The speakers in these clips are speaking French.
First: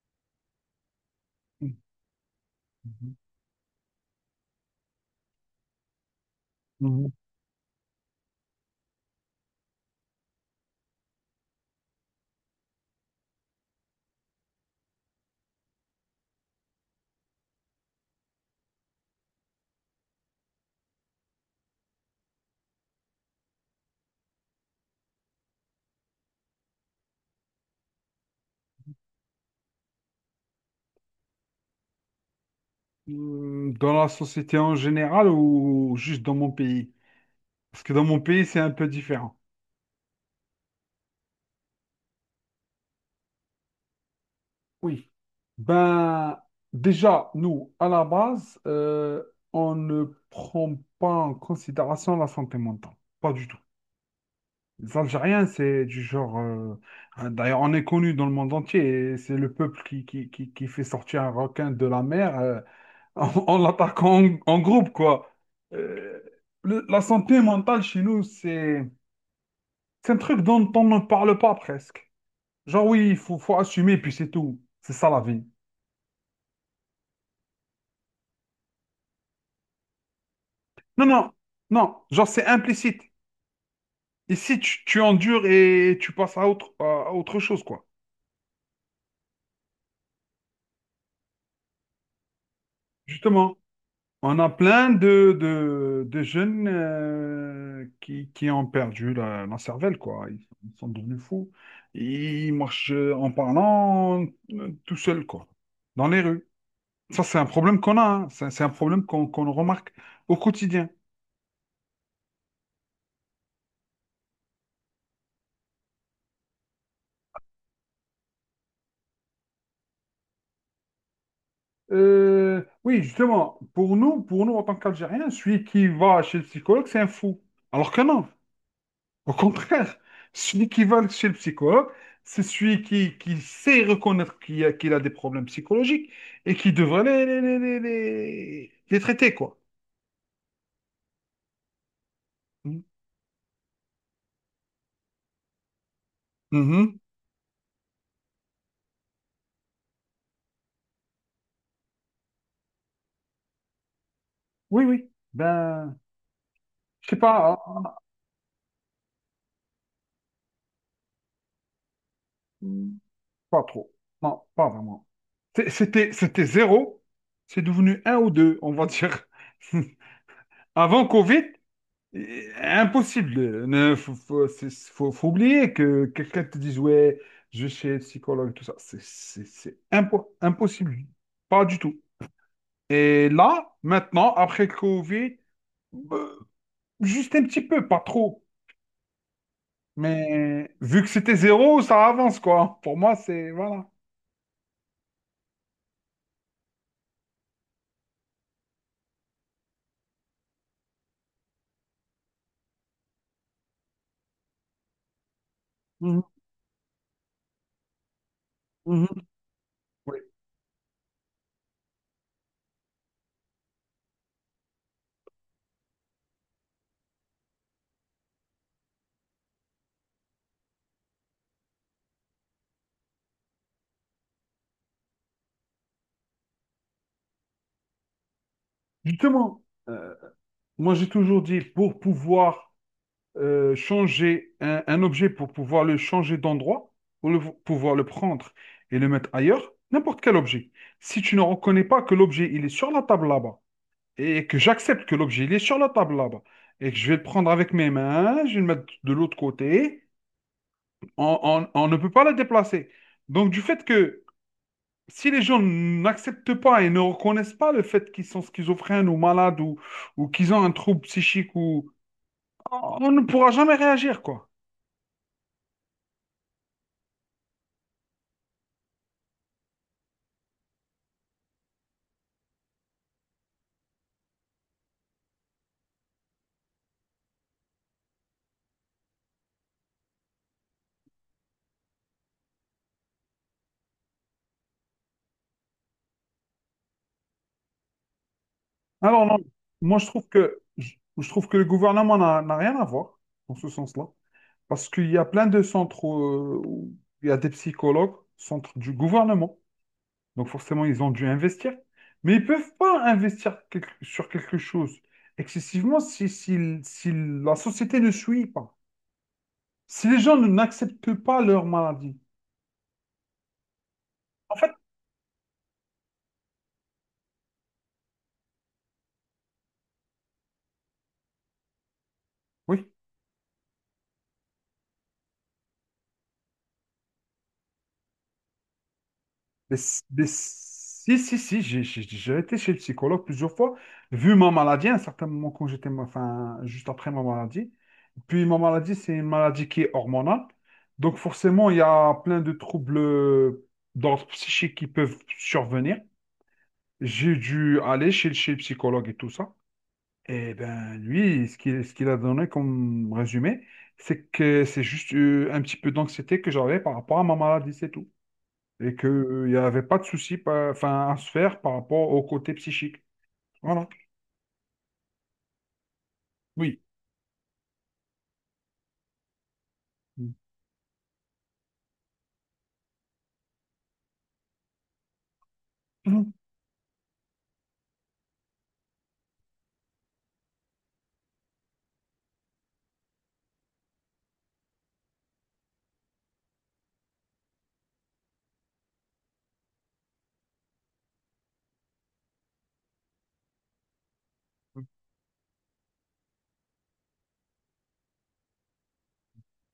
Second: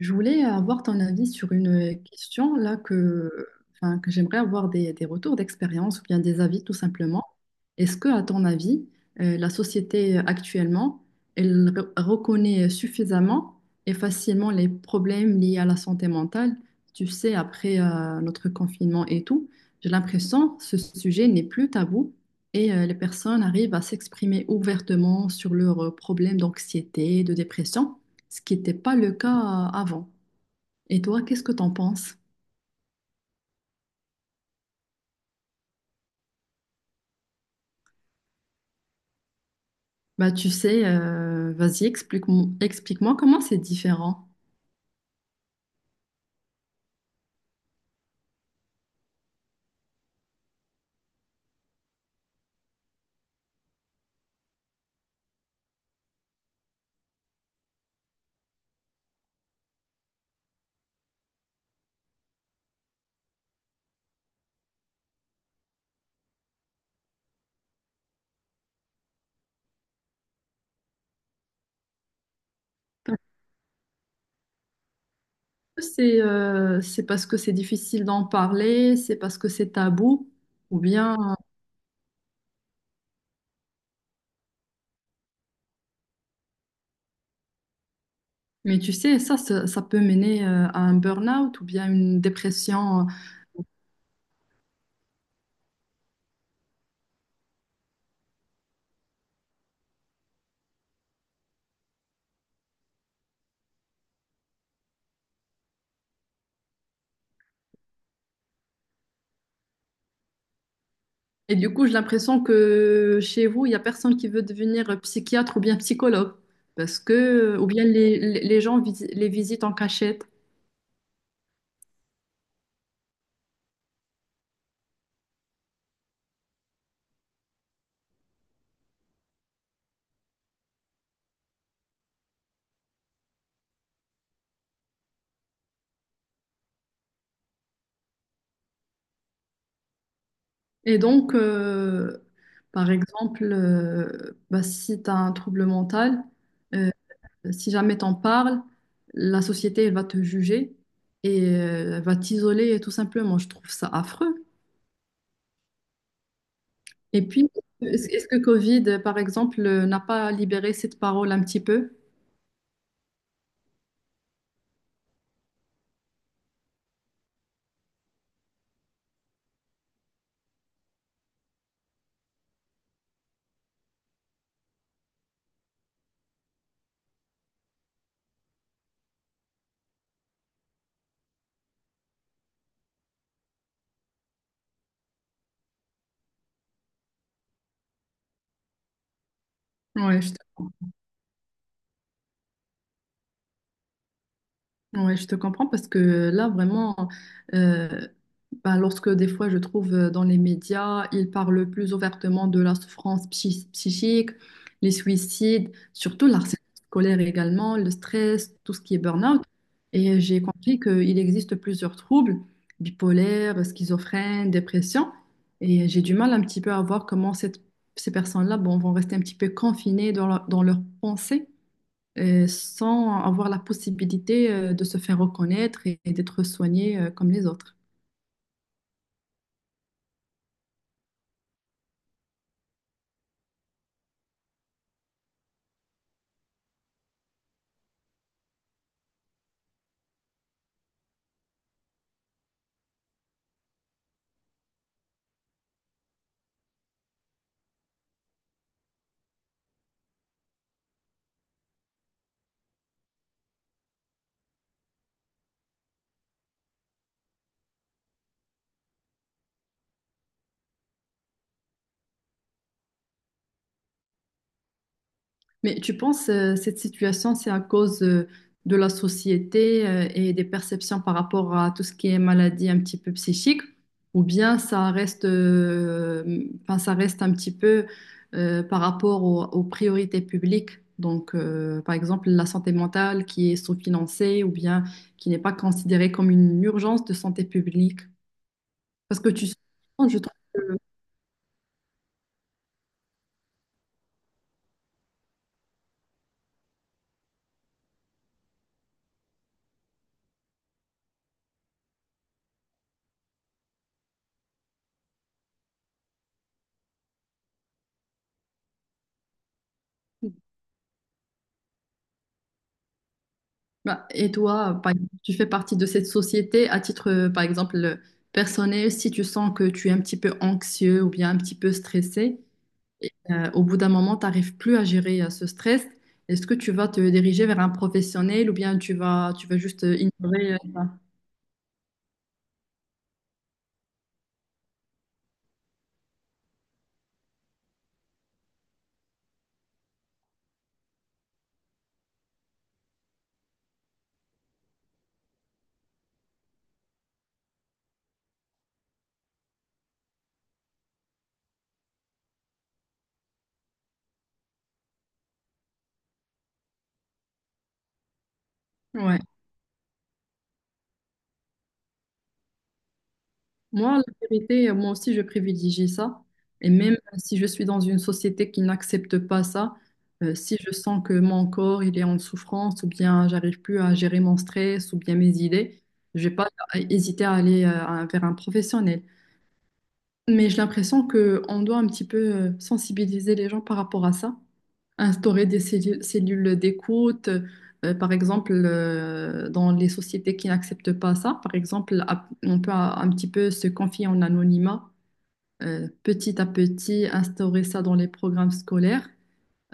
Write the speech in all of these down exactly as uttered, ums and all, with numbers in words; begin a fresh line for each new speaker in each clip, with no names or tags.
Je voulais avoir ton avis sur une question là
Mhm.
que, enfin, que j'aimerais avoir des, des retours d'expérience ou bien des avis tout
Mhm.
simplement. Est-ce que, à ton avis, euh, la société euh, actuellement, elle re- reconnaît suffisamment et facilement les problèmes liés à la santé mentale? Tu sais, après euh, notre confinement et tout, j'ai l'impression que ce sujet n'est plus tabou et euh, les personnes arrivent à s'exprimer ouvertement sur leurs euh, problèmes d'anxiété, de dépression, ce qui n'était pas le cas euh, avant. Et toi, qu'est-ce que t'en penses?
Hmm, Dans la société en général ou juste dans mon pays? Parce que dans mon pays, c'est un peu différent.
Bah, tu sais, euh, vas-y, explique-moi, explique-moi comment c'est différent.
Oui. Ben, déjà, nous, à la base, euh, on ne prend pas en considération la santé mentale. Pas du tout. Les Algériens, c'est du genre. euh, hein, d'ailleurs, on est connu dans le monde entier et c'est le peuple qui, qui, qui, qui fait sortir un requin de la mer. euh, en, en l'attaquant en, en groupe, quoi. Euh, le- la santé mentale chez nous, c'est c'est un truc dont on ne parle pas presque. Genre, oui, il
Parce
faut, faut assumer, puis c'est tout. C'est ça la vie.
que c'est euh, c'est parce que c'est difficile d'en parler, c'est parce que c'est tabou, ou
Non, non,
bien.
non, genre, c'est implicite. Ici, tu, tu endures et tu passes à autre, à autre chose, quoi.
Mais tu sais, ça, ça, ça peut mener euh, à un burn-out ou bien une dépression.
Justement, on a plein de, de, de jeunes euh, qui, qui ont perdu la, la cervelle, quoi. Ils, ils sont devenus fous. Ils marchent en parlant euh, tout seuls, quoi, dans les rues. Ça, c'est un problème qu'on a, hein. C'est c'est un problème qu'on qu'on remarque au quotidien.
Et du coup, j'ai l'impression que chez vous, il n'y a personne qui veut devenir psychiatre ou bien psychologue. Parce que, ou bien les, les les gens vis- les visitent en cachette.
Euh, oui, justement, pour nous, pour nous, en tant qu'Algériens, celui qui va chez le psychologue, c'est un fou. Alors que non. Au contraire, celui qui va chez le psychologue, c'est celui qui, qui sait reconnaître qu'il a, qu'il a des problèmes psychologiques et qui devrait les, les, les, les, les- les traiter, quoi.
Et donc, euh,
Mm.
par exemple, euh, bah, si tu as un trouble mental, euh,
Mhm.
si jamais t'en parles, la société elle va te juger et euh, elle va t'isoler tout simplement. Je trouve ça affreux.
Oui, oui. Ben, je sais
Et puis,
pas, hein.
est-ce est-ce que Covid, par exemple, euh, n'a pas libéré cette parole un petit peu?
Mm. Pas trop. Non, pas vraiment. C'est- C'était, c'était zéro. C'est devenu un ou deux, on va dire. Avant Covid, Et- impossible. Ne, faut, faut, c'est- faut- faut oublier que quelqu'un te dise, ouais, je vais chez le psychologue, tout ça. C'est c'est- c'est impo- impossible. Pas du tout. Et là, maintenant, après le Covid, euh, juste un petit peu, pas trop.
Oui, je
Mais vu que c'était zéro, ça avance, quoi. Pour moi, c'est... Voilà.
Ouais, je te comprends parce que là, vraiment, euh, bah, lorsque des fois je trouve euh, dans les médias, ils parlent plus ouvertement de la souffrance psy- psychique, les suicides,
Mhm,
surtout le harcèlement scolaire également, le stress, tout ce qui est
mhm.
burn-out. Et
Ouais.
j'ai compris qu'il existe plusieurs troubles, bipolaire, schizophrène, dépression. Et j'ai du mal un petit peu à voir comment cette- ces personnes-là bon, vont rester un petit peu confinées dans leur, dans leurs pensées euh, sans avoir la possibilité euh, de se faire reconnaître et, et d'être soigné euh, comme les autres.
Justement, euh, moi, j'ai toujours dit, pour pouvoir euh, changer un, un objet pour pouvoir le changer d'endroit ou le, pouvoir le prendre et le mettre ailleurs, n'importe quel objet. Si tu ne reconnais pas que l'objet il est sur la table là-bas et que j'accepte que l'objet il est sur la table là-bas et que je vais le prendre avec mes mains, je vais le mettre de l'autre côté, on, on- on ne peut pas le déplacer. Donc du fait que si les gens n'acceptent pas et ne reconnaissent pas le fait qu'ils sont schizophrènes ou malades ou, ou qu'ils ont un trouble psychique ou on on ne pourra jamais réagir quoi.
Mais tu penses euh, cette situation, c'est à cause euh, de la société euh, et des perceptions par rapport à tout ce qui est maladie un petit peu psychique, ou bien ça reste, euh, enfin, ça reste un petit peu euh, par rapport au- aux priorités publiques? Donc, euh, par exemple, la santé mentale qui est sous-financée ou bien qui n'est pas considérée comme une urgence de santé publique. Parce
Alors,
que
non,
tu, je
moi, je trouve que, je, je trouve que le gouvernement n'a n'a rien à voir dans ce sens-là. Parce qu'il y a plein de centres euh, où il y a des psychologues, centres du gouvernement. Donc, forcément, ils ont dû investir. Mais ils ne peuvent pas investir quelque- sur quelque chose excessivement si, si, si la société ne suit pas. Si les gens ne- n'acceptent pas leur maladie.
Bah, et
En fait,
toi, par exemple, tu fais partie de cette société à titre, euh, par exemple, euh, personnel, si tu sens que tu es un petit peu anxieux ou bien un petit peu stressé,
oui.
et, euh, au bout d'un moment, tu n'arrives plus à gérer euh, ce stress, est-ce que tu vas te diriger vers un professionnel ou bien tu vas, tu vas
Mais,
juste euh,
s- mais
ignorer euh, ça?
si, si, si, j'ai j'ai- j'ai été chez le psychologue plusieurs fois, vu ma maladie, à un certain moment, quand j'étais, ma- enfin, juste après ma maladie. Puis ma maladie, c'est une maladie qui est hormonale. Donc forcément, il y a plein de troubles d'ordre psychique qui peuvent survenir. J'ai dû aller chez, le- chez le psychologue et tout ça. Et ben lui, ce qu'il ce qu'il a donné comme résumé, c'est que c'est juste euh, un petit peu d'anxiété que j'avais par rapport à ma maladie, c'est tout et
Ouais.
qu'il n'y avait pas de souci pa- enfin, à se faire par rapport au côté psychique. Voilà.
Moi, la vérité, euh, moi aussi, je privilégie ça. Et
Oui.
même euh, si je suis dans une société qui n'accepte pas ça, euh, si je sens que mon corps, il est en souffrance, ou bien j'arrive plus à gérer mon stress, ou bien mes idées, je
Mhm.
vais pas euh, hésiter à aller euh, à- vers un professionnel. Mais j'ai l'impression que on doit un petit peu euh, sensibiliser les gens par rapport à ça, instaurer des cellu- cellules d'écoute, euh, par exemple, euh, dans les sociétés qui n'acceptent pas ça, par exemple, à- on peut un un petit peu se confier en anonymat, euh, petit à petit, instaurer ça dans les programmes scolaires,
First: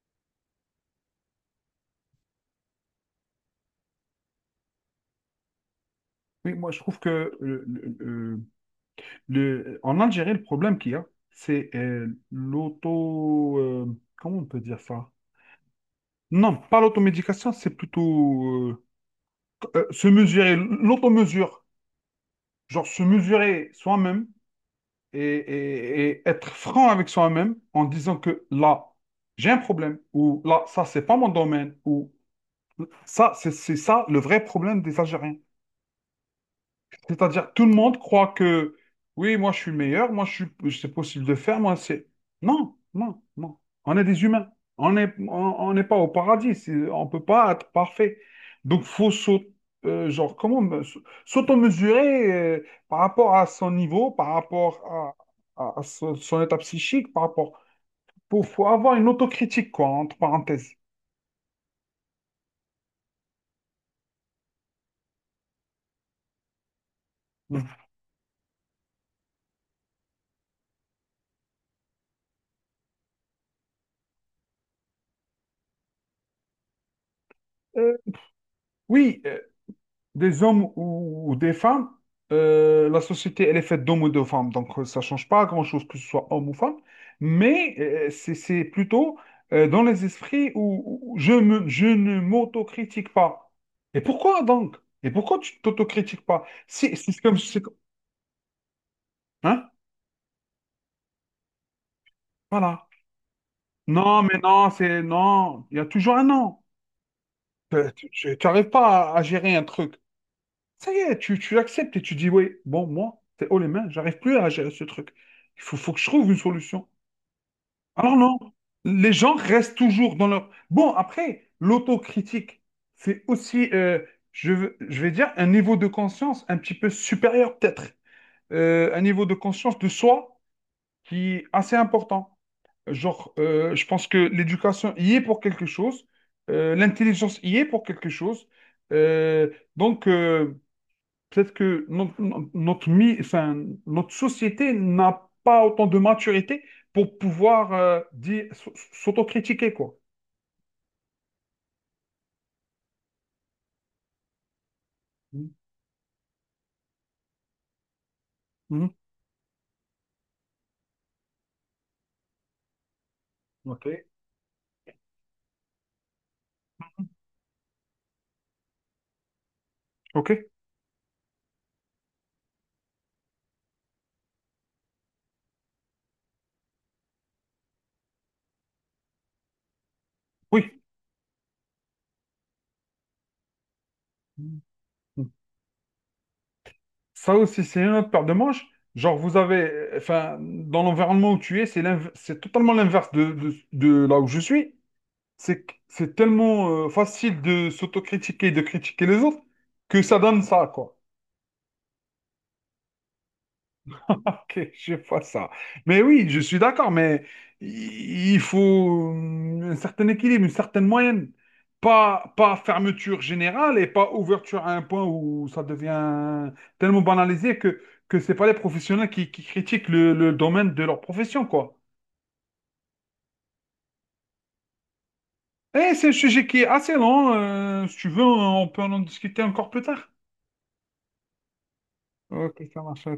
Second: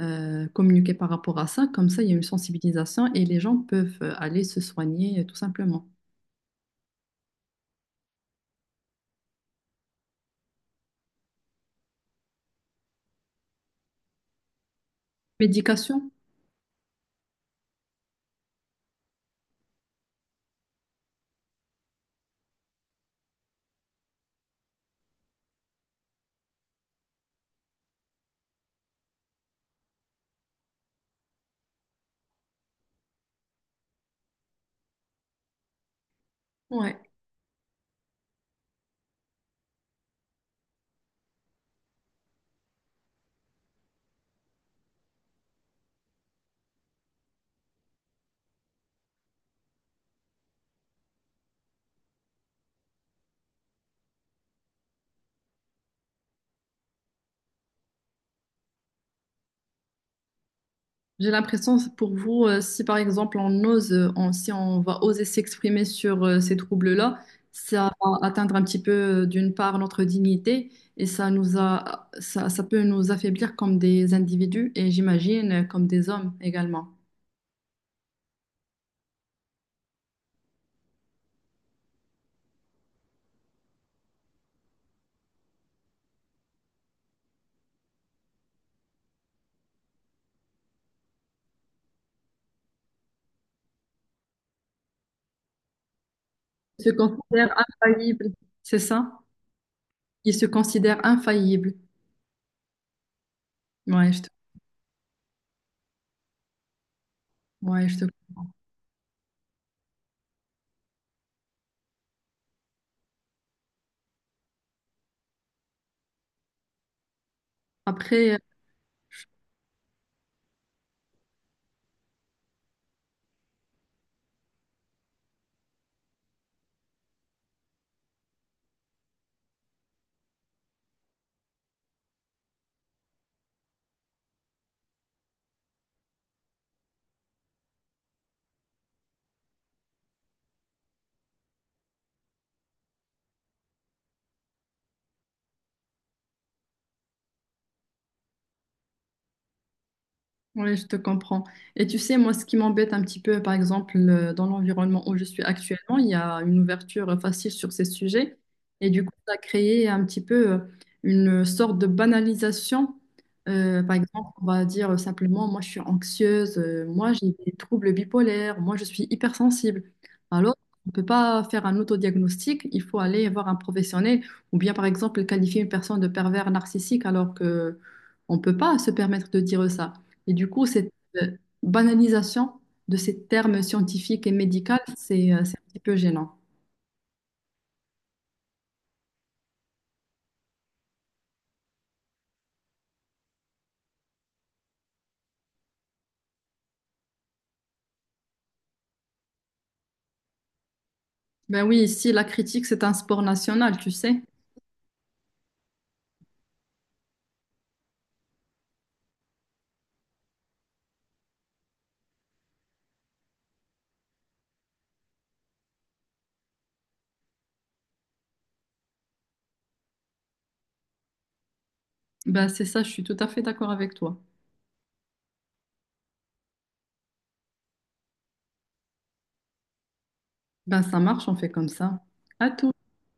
euh, communiquer par rapport à ça, comme ça, il y a une sensibilisation et les gens peuvent euh, aller se soigner euh, tout simplement.
Oui, moi, je trouve que euh, le- le- le- en Algérie, le problème qu'il y a, c'est euh, l'auto... euh, comment on peut dire ça?
Médication?
Non, pas l'automédication, c'est plutôt euh, euh, se mesurer, l'automesure. Genre se mesurer soi-même et, et- et être franc avec soi-même en disant que là, j'ai un problème, ou là, ça, c'est pas mon domaine, ou ça, c'est c'est ça le vrai problème des Algériens.
Ouais.
C'est-à-dire, tout le monde croit que, oui, moi je suis meilleur, moi je suis, c'est possible de faire, moi c'est. Non, non, non. On est des humains. On n'est on, on n'est pas au paradis. c'est- On ne peut pas être parfait. Donc, faut s'au- euh, genre, comment me- s'auto-mesurer euh, par rapport à son niveau, par rapport à, à- à son, son état psychique, par rapport. Faut, faut avoir une autocritique, quoi, entre parenthèses.
J'ai l'impression, c'est pour vous, euh, si par exemple on ose, euh, on- si on va oser s'exprimer sur euh, ces troubles-là,
Mm.
ça va atteindre un petit peu euh, d'une part notre dignité et ça nous a, ça, ça peut nous affaiblir comme des individus et j'imagine euh, comme des hommes également.
Euh, oui, euh, des hommes ou, ou des femmes, euh, la société, elle est faite d'hommes ou de femmes, donc euh, ça change pas grand-chose que ce soit homme ou femme, mais euh, c'est c'est plutôt euh, dans les esprits où, où je me, je ne m'autocritique pas. Et pourquoi donc? Et pourquoi tu t'autocritiques pas?
Ils se
Si, si c'est comme,
considèrent
c'est comme-
infaillibles, c'est ça?
hein?
Ils se considèrent infaillibles.
Voilà.
Ouais, je
Non,
te,
mais non, c'est non. Il y a toujours un non.
ouais,
Euh,
je te-
tu n'arrives pas à, à gérer un truc. Ça y est, tu, tu acceptes et tu dis, oui, bon, moi, c'est haut les mains, j'arrive plus à gérer ce truc. Il faut, faut que je trouve une solution. Alors
Après,
non, les gens restent toujours dans leur... Bon, après, l'autocritique, c'est aussi, euh, je, veux- je vais dire, un niveau de conscience un petit peu supérieur peut-être. Euh, un niveau de conscience de soi qui est assez important. Genre, euh, je pense que l'éducation y est pour quelque chose, euh, l'intelligence y est pour quelque chose. Euh, donc... euh, Peut-être que notre, notre, mi- enfin, notre société n'a pas autant de maturité pour pouvoir euh, dire- s- s'autocritiquer, quoi.
Oui, je te comprends. Et tu sais, moi, ce qui m'embête un petit peu, par exemple, euh, dans l'environnement où je suis
Mm.
actuellement, il y a une ouverture facile sur ces sujets. Et
Mhm.
du coup, ça a créé un petit peu euh, une sorte de banalisation. Euh,
Ok.
par exemple, on va dire simplement, moi, je suis anxieuse, euh, moi, j'ai des troubles bipolaires, moi, je suis hypersensible.
OK?
Alors, on ne peut pas faire un autodiagnostic, il faut aller voir un professionnel ou bien, par exemple, qualifier une personne de pervers narcissique alors que on ne peut pas se permettre de dire ça. Et du coup,
Oui.
cette euh, banalisation de ces termes scientifiques et
Mm.
médicaux, c'est euh, c'est un petit peu gênant.
Ça aussi, c'est une autre paire de manches. Genre, vous avez, euh, enfin, dans l'environnement où tu es, c'est l'inv- c'est totalement l'inverse de, de- de là où je suis. C'est que- c'est tellement euh, facile de s'autocritiquer, de critiquer les autres, que ça donne ça, quoi.
Ben oui, ici, la critique, c'est un sport national, tu sais.
Ok, je vois ça. Mais oui, je suis d'accord, mais i- il faut euh, un certain équilibre, une certaine moyenne. Pas, pas fermeture générale et pas ouverture à un point où ça devient tellement banalisé que, que c'est pas les professionnels qui, qui critiquent le, le domaine de leur profession, quoi.
Ben c'est ça, je suis tout à fait d'accord avec toi.
Et c'est un sujet qui est assez long. Euh, si tu veux, on peut en discuter encore plus tard.
Ben ça marche, on fait comme ça. À
Ok,
tout.
ça marche. À la